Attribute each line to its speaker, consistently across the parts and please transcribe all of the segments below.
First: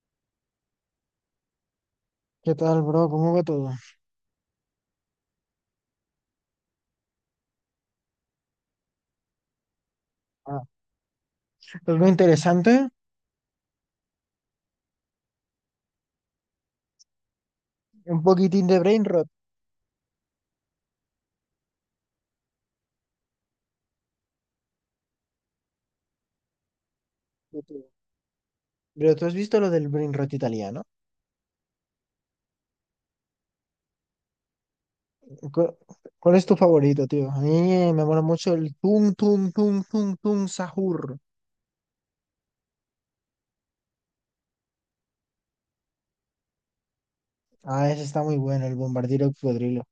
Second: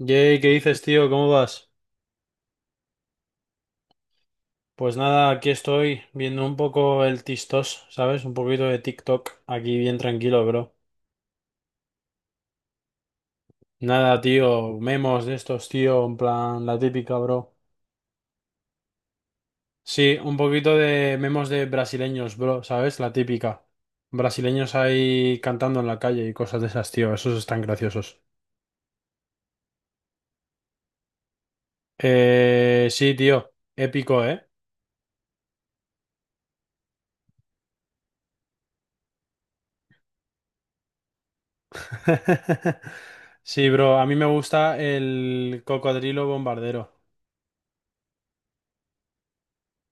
Speaker 1: Jay, ¿qué dices, tío? ¿Cómo vas?
Speaker 2: ¿Qué tal, bro? ¿Cómo va todo?
Speaker 1: Pues nada, aquí estoy viendo un poco el TikTok, ¿sabes? Un poquito de TikTok, aquí bien tranquilo,
Speaker 2: Ah,
Speaker 1: bro.
Speaker 2: algo interesante,
Speaker 1: Nada, tío, memos de estos, tío, en plan, la típica, bro.
Speaker 2: un poquitín de brain rot,
Speaker 1: Sí, un poquito de memos de brasileños, bro, ¿sabes? La típica. Brasileños ahí cantando en la calle y cosas de esas, tío, esos
Speaker 2: yo
Speaker 1: están
Speaker 2: creo.
Speaker 1: graciosos.
Speaker 2: Pero ¿tú has visto lo del brain rot italiano?
Speaker 1: Sí, tío, épico, ¿eh?
Speaker 2: ¿Cu- ¿Cuál es tu favorito, tío? A mí me mola mucho el tum tum tum tum tum sahur.
Speaker 1: Sí, bro, a mí me gusta el cocodrilo bombardero.
Speaker 2: Ah, ese está muy bueno, el bombardiro cocodrilo.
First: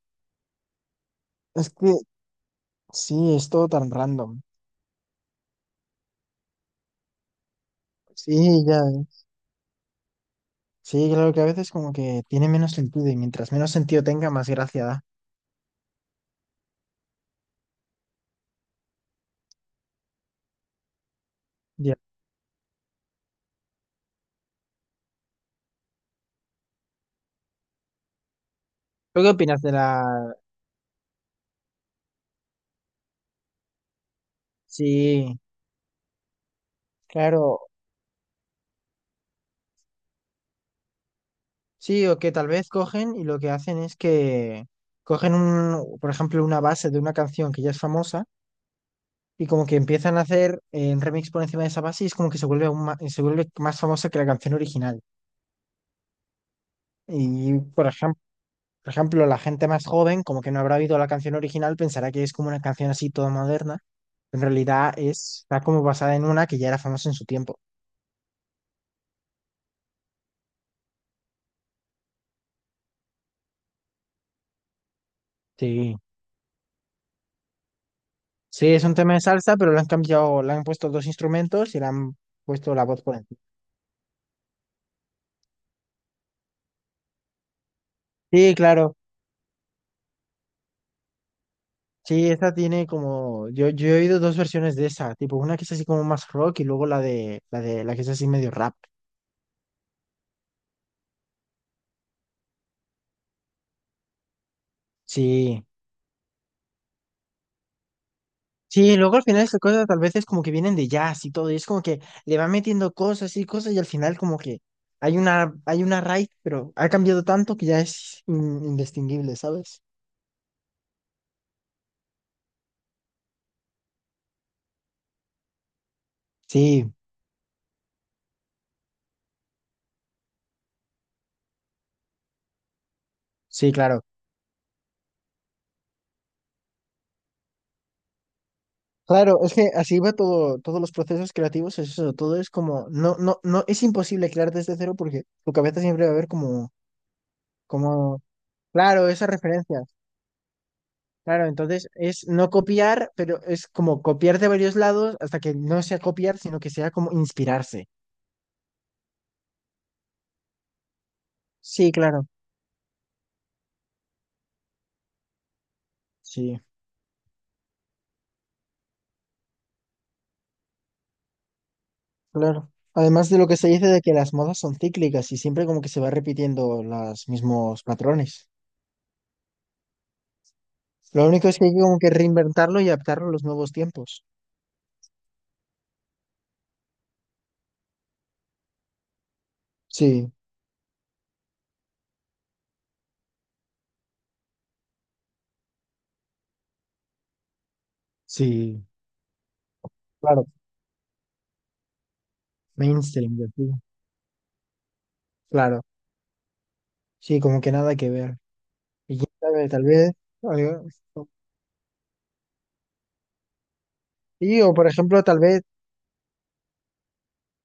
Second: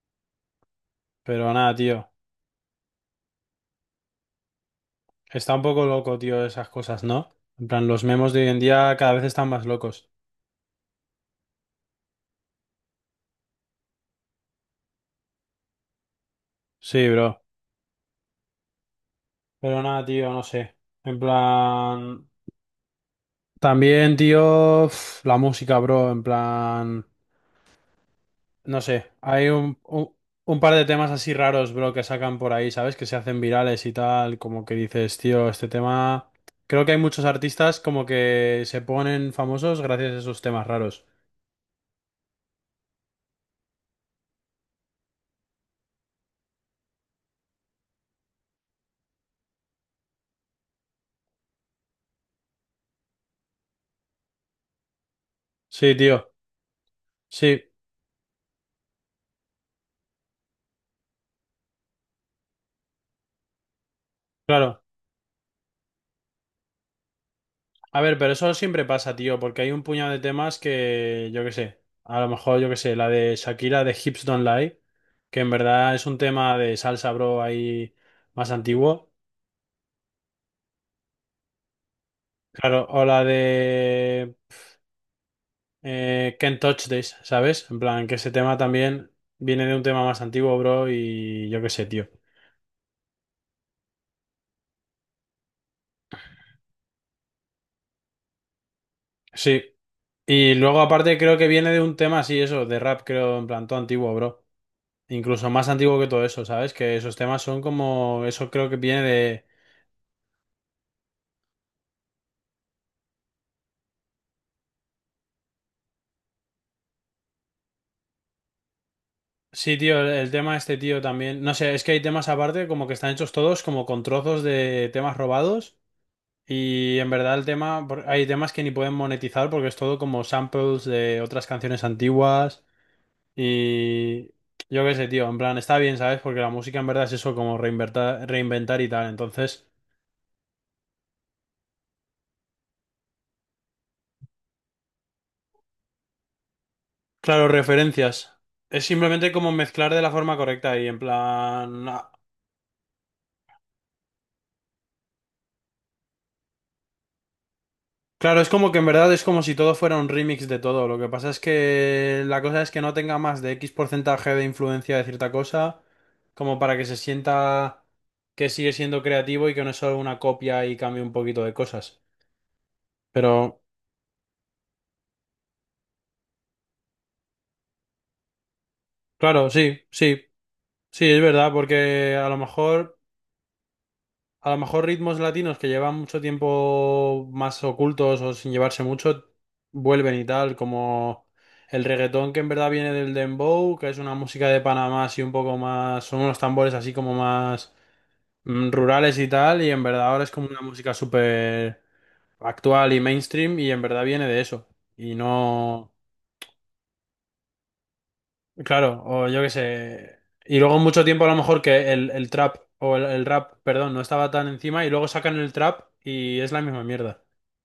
Speaker 1: Pero
Speaker 2: Es
Speaker 1: nada,
Speaker 2: que
Speaker 1: tío.
Speaker 2: sí, es todo tan random.
Speaker 1: Está un poco loco, tío, esas cosas, ¿no? En plan, los memes de hoy en
Speaker 2: Sí, ya.
Speaker 1: día cada vez están más locos.
Speaker 2: Sí, claro que a veces como que tiene menos sentido y mientras menos sentido tenga, más gracia da.
Speaker 1: Sí, bro. Pero nada, tío, no sé. En
Speaker 2: Ya.
Speaker 1: plan... También, tío, la música, bro. En plan... No sé.
Speaker 2: ¿Tú qué
Speaker 1: Hay
Speaker 2: opinas de la...?
Speaker 1: un par de temas así raros, bro, que sacan por ahí, ¿sabes? Que se hacen virales y tal. Como que dices,
Speaker 2: Sí,
Speaker 1: tío, este tema... Creo que hay muchos
Speaker 2: claro.
Speaker 1: artistas como que se ponen famosos gracias a esos temas raros.
Speaker 2: Sí, o que tal vez cogen y lo que hacen es que cogen un, por ejemplo, una base de una canción que ya es famosa y como que empiezan a hacer un remix por encima de esa base y es como que se vuelve se vuelve más famosa que la canción original.
Speaker 1: Sí, tío.
Speaker 2: Y
Speaker 1: Sí,
Speaker 2: por ejemplo, la gente más joven, como que no habrá oído la canción original, pensará que es como una canción así toda moderna. En
Speaker 1: claro.
Speaker 2: realidad es, está como basada en una que ya era famosa en su tiempo.
Speaker 1: A ver, pero eso siempre pasa, tío, porque hay un puñado de temas que, yo qué sé, a lo mejor, yo qué sé, la de Shakira de Hips Don't Lie, que en verdad
Speaker 2: Sí.
Speaker 1: es un tema de salsa, bro, ahí más
Speaker 2: Sí, es un
Speaker 1: antiguo.
Speaker 2: tema de salsa, pero le han cambiado, le han puesto dos instrumentos y le han puesto la
Speaker 1: Claro,
Speaker 2: voz
Speaker 1: o
Speaker 2: por
Speaker 1: la
Speaker 2: encima.
Speaker 1: de Can't Touch This, ¿sabes? En plan, que ese
Speaker 2: Sí,
Speaker 1: tema
Speaker 2: claro.
Speaker 1: también viene de un tema más antiguo, bro, y yo qué sé, tío.
Speaker 2: Sí, esta tiene como, yo he oído dos versiones de esa, tipo una que es así como más rock y luego la que es así medio rap.
Speaker 1: Sí, y luego aparte creo que viene de un tema así, eso, de rap, creo, en plan, todo antiguo, bro. Incluso
Speaker 2: Sí,
Speaker 1: más antiguo que todo eso, ¿sabes? Que esos temas son como, eso creo que
Speaker 2: sí,
Speaker 1: viene
Speaker 2: luego al final
Speaker 1: de...
Speaker 2: esas cosas tal vez es como que vienen de jazz y todo, y es como que le va metiendo cosas y cosas y al final como que hay una raíz, pero ha cambiado tanto que ya es indistinguible,
Speaker 1: Sí,
Speaker 2: ¿sabes?
Speaker 1: tío, el tema este tío también. No sé, es que hay temas aparte como que están hechos todos como con trozos de temas robados
Speaker 2: Sí,
Speaker 1: y en verdad el tema, hay temas que ni pueden monetizar porque es todo como samples de otras canciones antiguas
Speaker 2: sí, claro.
Speaker 1: y yo qué sé, tío, en plan, está bien, ¿sabes? Porque la música en verdad es eso como reinventar, reinventar y tal.
Speaker 2: Claro, es
Speaker 1: Entonces,
Speaker 2: que así va todo, todos los procesos creativos, es eso, todo es como, no, no, no, es imposible crear desde cero porque tu cabeza siempre va a ver como...
Speaker 1: claro,
Speaker 2: como
Speaker 1: referencias. Es
Speaker 2: claro, esas
Speaker 1: simplemente como
Speaker 2: referencias.
Speaker 1: mezclar de la forma correcta y en
Speaker 2: Claro,
Speaker 1: plan,
Speaker 2: entonces es no copiar, pero es como copiar de varios lados hasta que no sea copiar, sino que sea como inspirarse.
Speaker 1: claro, es como que en verdad es como si todo fuera un remix de todo. Lo que pasa es
Speaker 2: Sí,
Speaker 1: que
Speaker 2: claro.
Speaker 1: la cosa es que no tenga más de X porcentaje de influencia de cierta cosa, como
Speaker 2: Sí,
Speaker 1: para que se sienta que sigue siendo creativo y que no es solo una copia y cambie un poquito de cosas.
Speaker 2: claro. Además de lo que
Speaker 1: Pero,
Speaker 2: se dice de que las modas son cíclicas y siempre como que se va repitiendo los mismos patrones.
Speaker 1: claro, sí, sí, sí, es
Speaker 2: Lo único
Speaker 1: verdad,
Speaker 2: es que hay que como que
Speaker 1: porque a lo
Speaker 2: reinventarlo y
Speaker 1: mejor...
Speaker 2: adaptarlo a los nuevos tiempos.
Speaker 1: A lo mejor ritmos latinos que llevan mucho tiempo más ocultos o sin llevarse mucho, vuelven y
Speaker 2: Sí,
Speaker 1: tal, como el reggaetón que en verdad viene del dembow, que es una música de Panamá así un poco más, son unos tambores así como más
Speaker 2: sí,
Speaker 1: rurales y tal, y en verdad ahora es
Speaker 2: claro.
Speaker 1: como una música súper actual y
Speaker 2: Mainstream, yo
Speaker 1: mainstream y
Speaker 2: digo.
Speaker 1: en verdad viene de eso. Y
Speaker 2: Claro.
Speaker 1: no,
Speaker 2: Sí, como que nada que ver.
Speaker 1: claro,
Speaker 2: Y
Speaker 1: o
Speaker 2: quién
Speaker 1: yo qué
Speaker 2: sabe, tal vez
Speaker 1: sé. Y luego
Speaker 2: algo-
Speaker 1: mucho tiempo a lo mejor que el trap o el rap, perdón, no estaba tan
Speaker 2: sí, o
Speaker 1: encima
Speaker 2: por
Speaker 1: y luego
Speaker 2: ejemplo, tal
Speaker 1: sacan el
Speaker 2: vez.
Speaker 1: trap y es la misma mierda.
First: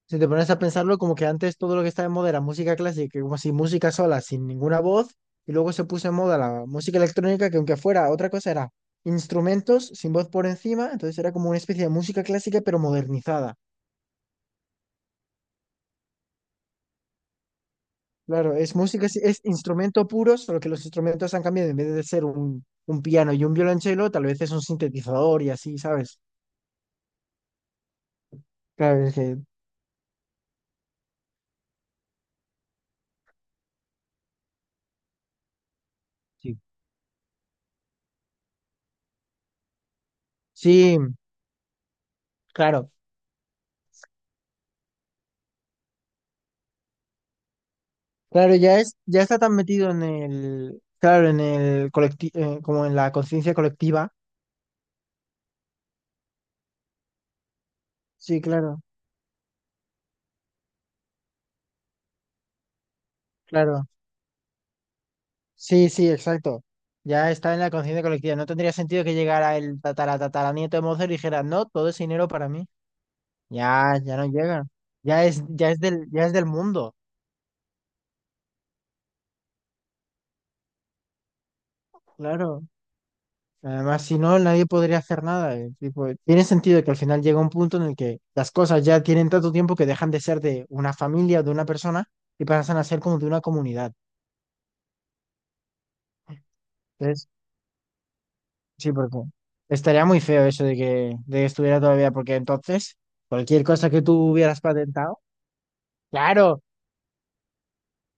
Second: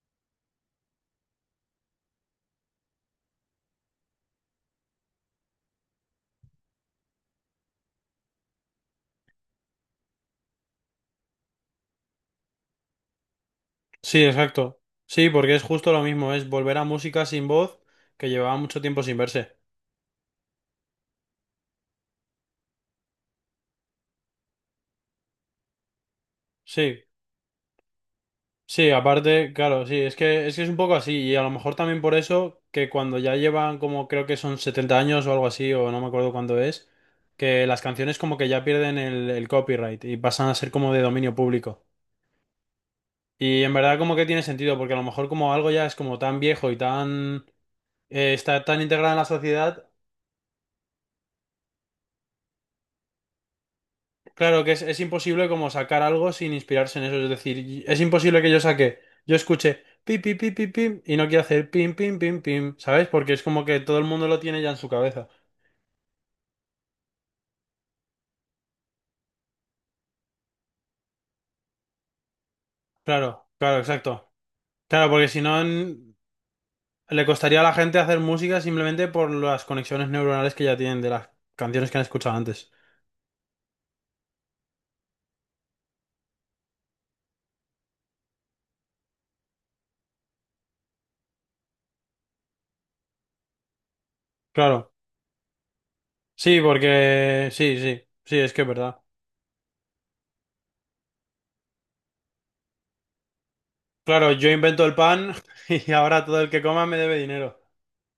Speaker 2: Si te pones a pensarlo, como que antes todo lo que estaba en moda era música clásica, como si música sola, sin ninguna voz, y luego se puso en moda la música electrónica, que aunque fuera otra cosa, era instrumentos sin voz por encima, entonces era como una especie de música clásica, pero modernizada.
Speaker 1: Sí, exacto. Sí, porque es justo lo mismo, es volver a música sin voz que
Speaker 2: Claro,
Speaker 1: llevaba
Speaker 2: es
Speaker 1: mucho tiempo
Speaker 2: música,
Speaker 1: sin
Speaker 2: es
Speaker 1: verse.
Speaker 2: instrumento puro, solo que los instrumentos han cambiado, en vez de ser un piano y un violonchelo, tal vez es un sintetizador y así, ¿sabes?
Speaker 1: Sí, sí,
Speaker 2: Claro, es que
Speaker 1: aparte, claro, sí, es que es un poco así y a lo mejor también por eso que cuando ya llevan como creo que son 70 años o algo así o no me acuerdo
Speaker 2: sí,
Speaker 1: cuándo es, que las canciones como que ya pierden el copyright y pasan a ser como
Speaker 2: sí,
Speaker 1: de dominio público.
Speaker 2: claro.
Speaker 1: Y en verdad como que tiene sentido porque a lo mejor como algo ya es como tan viejo y tan
Speaker 2: Claro,
Speaker 1: está
Speaker 2: ya
Speaker 1: tan
Speaker 2: es,
Speaker 1: integrado en
Speaker 2: ya
Speaker 1: la
Speaker 2: está tan
Speaker 1: sociedad.
Speaker 2: metido en el, claro, en el colectivo, como en la conciencia colectiva.
Speaker 1: Claro que es imposible como sacar algo sin inspirarse en eso. Es decir, es
Speaker 2: Sí,
Speaker 1: imposible que yo
Speaker 2: claro,
Speaker 1: saque, yo escuche pim, pim, pim, pim, pim y no quiera hacer pim, pim, pim, pim, ¿sabes? Porque es como que
Speaker 2: claro.
Speaker 1: todo el mundo lo tiene ya en su cabeza.
Speaker 2: Sí, sí, exacto. Ya está en la conciencia colectiva. No tendría sentido que llegara el tatara tataranieto de Mozart y dijera, no, todo ese dinero para mí.
Speaker 1: Claro, claro,
Speaker 2: Ya, ya no
Speaker 1: exacto.
Speaker 2: llega.
Speaker 1: Claro, porque si no
Speaker 2: Ya es del mundo.
Speaker 1: le costaría a la gente hacer música simplemente por las conexiones neuronales que ya tienen de las canciones que han escuchado
Speaker 2: Claro.
Speaker 1: antes.
Speaker 2: Además, si no, nadie podría hacer nada. Tipo, tiene sentido que al final llega un punto en el que las cosas ya tienen tanto tiempo que dejan de ser de una familia o de una persona y pasan a ser como de una comunidad.
Speaker 1: Claro, sí,
Speaker 2: Entonces,
Speaker 1: porque sí, sí, sí, es que es
Speaker 2: sí,
Speaker 1: verdad.
Speaker 2: porque estaría muy feo eso de que estuviera todavía, porque entonces cualquier cosa que tú
Speaker 1: Claro, yo
Speaker 2: hubieras
Speaker 1: invento el
Speaker 2: patentado,
Speaker 1: pan y ahora todo el
Speaker 2: claro,
Speaker 1: que coma me debe dinero.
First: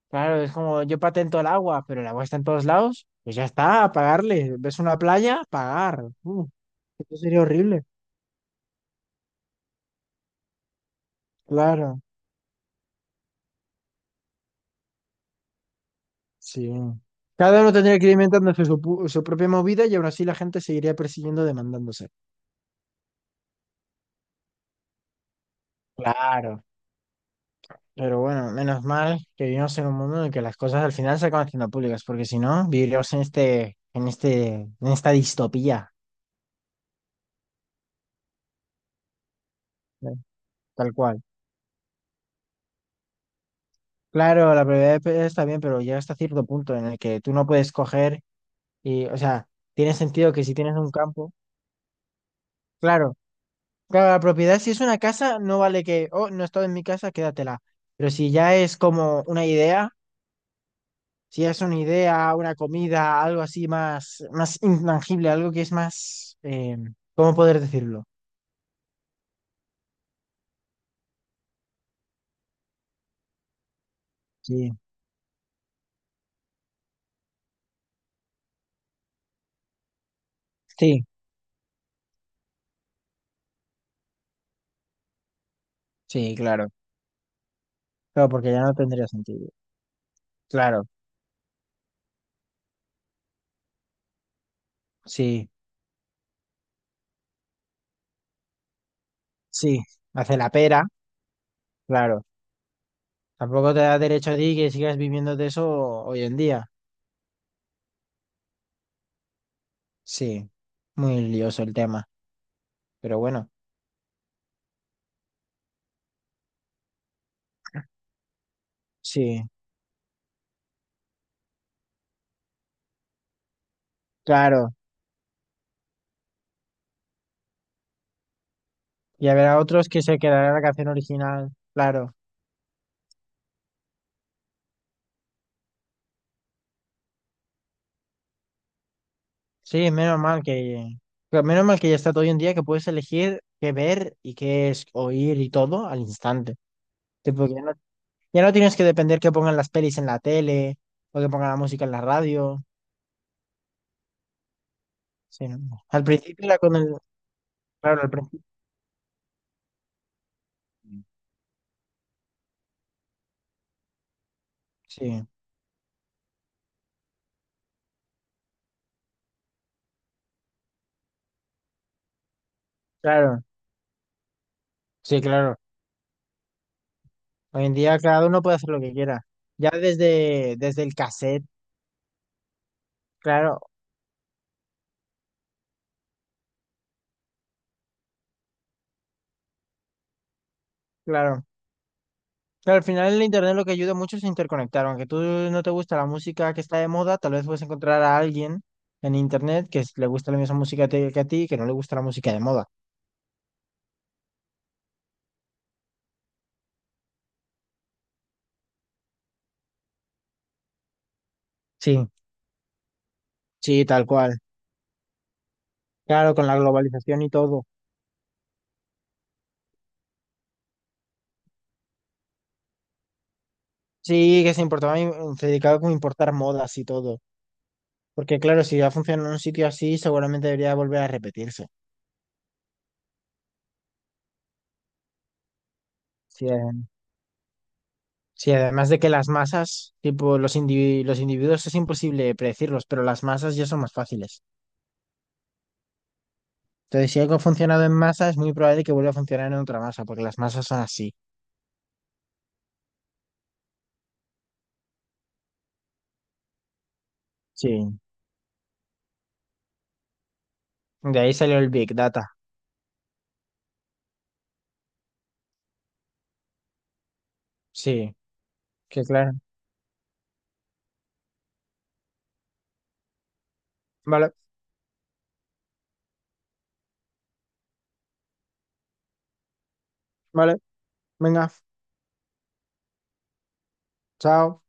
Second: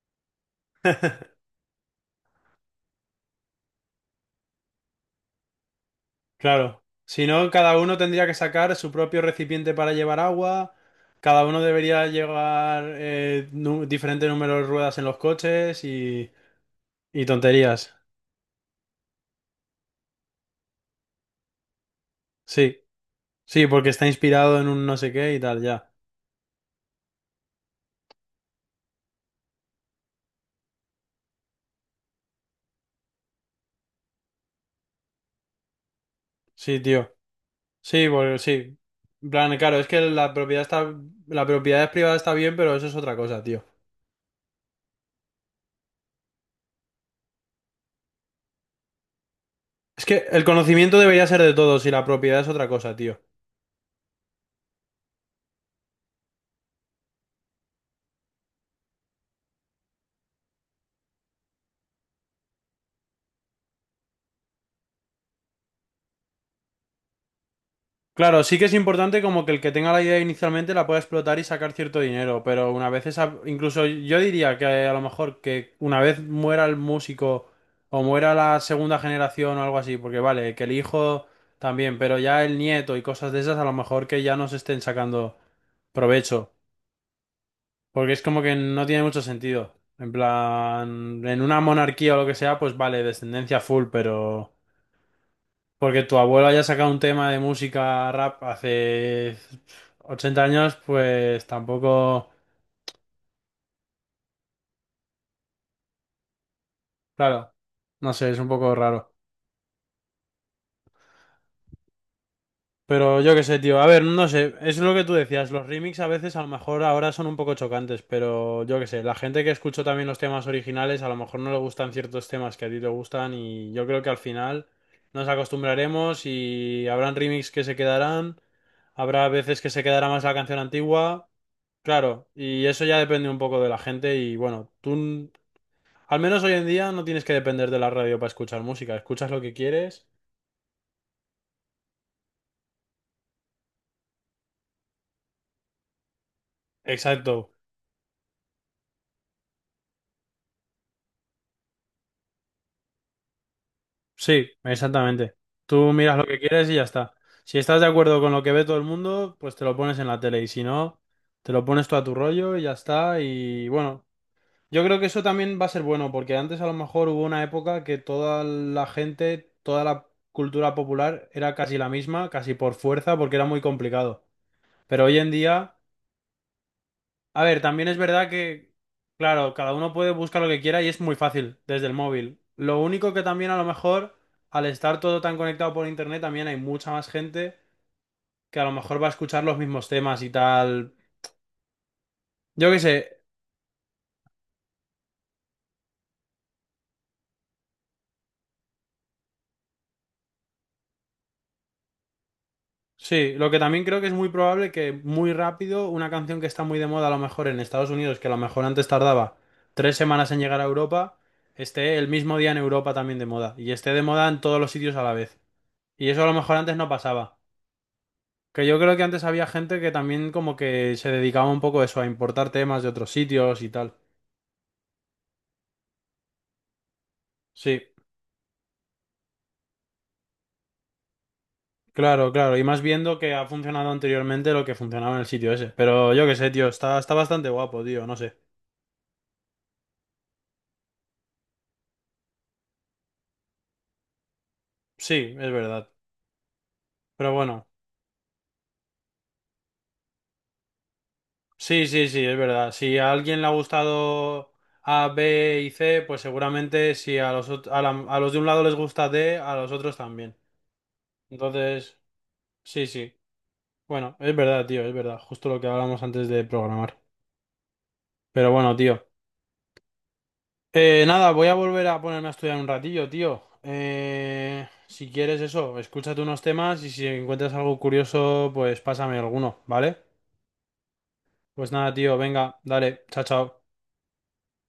Speaker 2: claro, es como yo patento el agua, pero el agua está en todos lados, pues ya está, a pagarle. ¿Ves una playa? Pagar.
Speaker 1: Claro,
Speaker 2: Eso
Speaker 1: si
Speaker 2: sería
Speaker 1: no, cada
Speaker 2: horrible.
Speaker 1: uno tendría que sacar su propio recipiente para llevar agua, cada uno
Speaker 2: Claro,
Speaker 1: debería llevar diferente número de ruedas en los coches
Speaker 2: sí.
Speaker 1: y
Speaker 2: Cada uno
Speaker 1: tonterías.
Speaker 2: tendría que ir inventándose su, su propia movida y aún así la gente seguiría persiguiendo demandándose.
Speaker 1: Sí, sí, porque está inspirado en un no sé qué y tal, ya.
Speaker 2: Claro. Pero bueno, menos mal que vivimos en un mundo en el que las cosas al final se acaban haciendo públicas, porque si no, viviríamos en esta distopía,
Speaker 1: Sí, tío. Sí, porque sí. En plan, claro, es que
Speaker 2: ¿eh?
Speaker 1: la propiedad
Speaker 2: Tal
Speaker 1: está,
Speaker 2: cual.
Speaker 1: la propiedad privada está bien, pero eso es otra cosa, tío.
Speaker 2: Claro, la prioridad está bien, pero llega hasta cierto punto en el que tú no puedes coger y, o sea, tiene
Speaker 1: Es que
Speaker 2: sentido que
Speaker 1: el
Speaker 2: si tienes un
Speaker 1: conocimiento debería
Speaker 2: campo,
Speaker 1: ser de todos y la propiedad es otra cosa,
Speaker 2: claro,
Speaker 1: tío.
Speaker 2: claro, la propiedad si es una casa, no vale que, oh, no he estado en mi casa, quédatela. Pero si ya es como una idea, si es una idea, una comida, algo así más, más intangible, algo que es más, ¿cómo poder decirlo?
Speaker 1: Claro, sí que es importante como que el que tenga la idea inicialmente la pueda explotar y sacar cierto dinero, pero una vez esa, incluso yo diría que
Speaker 2: Sí,
Speaker 1: a lo mejor que una vez muera el músico o muera la segunda generación o algo así, porque vale, que el
Speaker 2: sí,
Speaker 1: hijo también, pero ya el nieto y cosas de esas a lo mejor que ya no se estén sacando
Speaker 2: sí,
Speaker 1: provecho,
Speaker 2: claro.
Speaker 1: porque es
Speaker 2: Claro,
Speaker 1: como
Speaker 2: porque
Speaker 1: que
Speaker 2: ya no
Speaker 1: no tiene
Speaker 2: tendría
Speaker 1: mucho
Speaker 2: sentido.
Speaker 1: sentido. En
Speaker 2: Claro,
Speaker 1: plan, en una monarquía o lo que sea, pues vale, descendencia full, pero...
Speaker 2: sí,
Speaker 1: Porque tu abuelo haya sacado un tema de música rap hace
Speaker 2: sí. Hace
Speaker 1: 80
Speaker 2: la
Speaker 1: años,
Speaker 2: pera,
Speaker 1: pues
Speaker 2: claro.
Speaker 1: tampoco,
Speaker 2: Tampoco te da derecho a ti que sigas viviendo de eso hoy en día.
Speaker 1: claro, no sé, es un poco raro.
Speaker 2: Sí, muy lioso el tema. Pero
Speaker 1: Pero yo qué
Speaker 2: bueno,
Speaker 1: sé, tío. A ver, no sé, es lo que tú decías, los remix a veces a lo mejor ahora son un poco chocantes, pero yo qué sé, la gente
Speaker 2: sí,
Speaker 1: que escuchó también los temas originales a lo mejor no le gustan ciertos temas que a ti te gustan y yo creo que al final
Speaker 2: claro.
Speaker 1: nos acostumbraremos y habrán remix que se quedarán,
Speaker 2: Y
Speaker 1: habrá
Speaker 2: habrá
Speaker 1: veces que se
Speaker 2: otros que
Speaker 1: quedará
Speaker 2: se
Speaker 1: más la
Speaker 2: quedarán en
Speaker 1: canción
Speaker 2: la canción
Speaker 1: antigua.
Speaker 2: original, claro.
Speaker 1: Claro, y eso ya depende un poco de la gente y bueno, al menos hoy en día no tienes que depender de la radio para escuchar música, escuchas lo que
Speaker 2: Sí,
Speaker 1: quieres.
Speaker 2: menos mal que, menos mal que ya está todo hoy en día que puedes elegir qué ver y qué es oír y todo al instante. Tipo,
Speaker 1: Exacto.
Speaker 2: ya no, ya no tienes que depender que pongan las pelis en la tele o que pongan la música en la radio.
Speaker 1: Sí, exactamente.
Speaker 2: Sí,
Speaker 1: Tú
Speaker 2: no. Al
Speaker 1: miras lo que
Speaker 2: principio era
Speaker 1: quieres
Speaker 2: con
Speaker 1: y ya
Speaker 2: el,
Speaker 1: está. Si estás de
Speaker 2: claro, al
Speaker 1: acuerdo con
Speaker 2: principio.
Speaker 1: lo que ve todo el mundo, pues te lo pones en la tele y si no, te lo pones tú a tu rollo y ya está. Y bueno, yo creo que eso
Speaker 2: Sí,
Speaker 1: también va a ser bueno porque antes a lo mejor hubo una época que toda la gente, toda la cultura popular era casi la misma, casi por fuerza, porque
Speaker 2: claro,
Speaker 1: era muy complicado. Pero hoy
Speaker 2: sí,
Speaker 1: en
Speaker 2: claro.
Speaker 1: día... A ver,
Speaker 2: Hoy en
Speaker 1: también es
Speaker 2: día cada
Speaker 1: verdad
Speaker 2: uno puede hacer
Speaker 1: que,
Speaker 2: lo que quiera.
Speaker 1: claro,
Speaker 2: Ya
Speaker 1: cada uno puede buscar lo
Speaker 2: desde,
Speaker 1: que
Speaker 2: desde
Speaker 1: quiera y
Speaker 2: el
Speaker 1: es muy
Speaker 2: cassette,
Speaker 1: fácil desde el móvil. Lo único que también a
Speaker 2: claro,
Speaker 1: lo mejor, al estar todo tan conectado por internet, también hay mucha más gente que a lo mejor va a escuchar los mismos temas y tal.
Speaker 2: claro.
Speaker 1: Yo
Speaker 2: Pero
Speaker 1: qué
Speaker 2: al final el
Speaker 1: sé,
Speaker 2: internet lo que ayuda mucho es interconectar. Aunque tú no te gusta la música que está de moda, tal vez puedes encontrar a alguien en internet que le gusta la misma música que a ti y que no le gusta la música de moda.
Speaker 1: sí, lo que también creo que es muy probable que muy rápido una canción que está muy de moda a lo mejor en Estados Unidos, que a lo mejor antes tardaba 3 semanas en llegar a Europa, esté
Speaker 2: Sí,
Speaker 1: el mismo día en Europa también de moda y
Speaker 2: sí,
Speaker 1: esté de
Speaker 2: tal
Speaker 1: moda
Speaker 2: cual.
Speaker 1: en todos los sitios a la vez. Y eso a
Speaker 2: Claro,
Speaker 1: lo
Speaker 2: con la
Speaker 1: mejor antes no
Speaker 2: globalización y
Speaker 1: pasaba.
Speaker 2: todo.
Speaker 1: Que yo creo que antes había gente que también como que se dedicaba un poco a eso, a importar temas de otros sitios y tal.
Speaker 2: Sí, que se importaba, se dedicaba como a importar modas y todo.
Speaker 1: Sí,
Speaker 2: Porque claro, si ya funciona en un sitio así, seguramente debería volver a repetirse.
Speaker 1: claro, claro. Y más viendo que ha funcionado anteriormente lo que funcionaba en el sitio ese. Pero yo qué
Speaker 2: Sí,
Speaker 1: sé, tío, está, está bastante guapo, tío, no sé.
Speaker 2: sí, además de que las masas, tipo los individuos es imposible predecirlos, pero las masas ya son más fáciles.
Speaker 1: Sí, es verdad.
Speaker 2: Entonces, si
Speaker 1: Pero
Speaker 2: algo ha
Speaker 1: bueno,
Speaker 2: funcionado en masa, es muy probable que vuelva a funcionar en otra masa, porque las masas son así.
Speaker 1: sí, sí, sí, es verdad. Si a alguien le ha gustado A, B y C, pues seguramente si a los,
Speaker 2: Sí.
Speaker 1: a los de un lado les gusta D, a los otros también.
Speaker 2: De ahí salió el Big
Speaker 1: Entonces,
Speaker 2: Data.
Speaker 1: sí, sí. Bueno, es verdad, tío, es verdad. Justo lo que hablamos antes de programar.
Speaker 2: Sí,
Speaker 1: Pero bueno,
Speaker 2: que
Speaker 1: tío.
Speaker 2: claro.
Speaker 1: Nada, voy a volver a ponerme a estudiar un ratillo, tío.
Speaker 2: Vale,
Speaker 1: Si quieres eso, escúchate unos temas y si encuentras algo curioso, pues pásame alguno, ¿vale?
Speaker 2: vale, venga,
Speaker 1: Pues nada, tío, venga, dale, chao, chao.
Speaker 2: chao.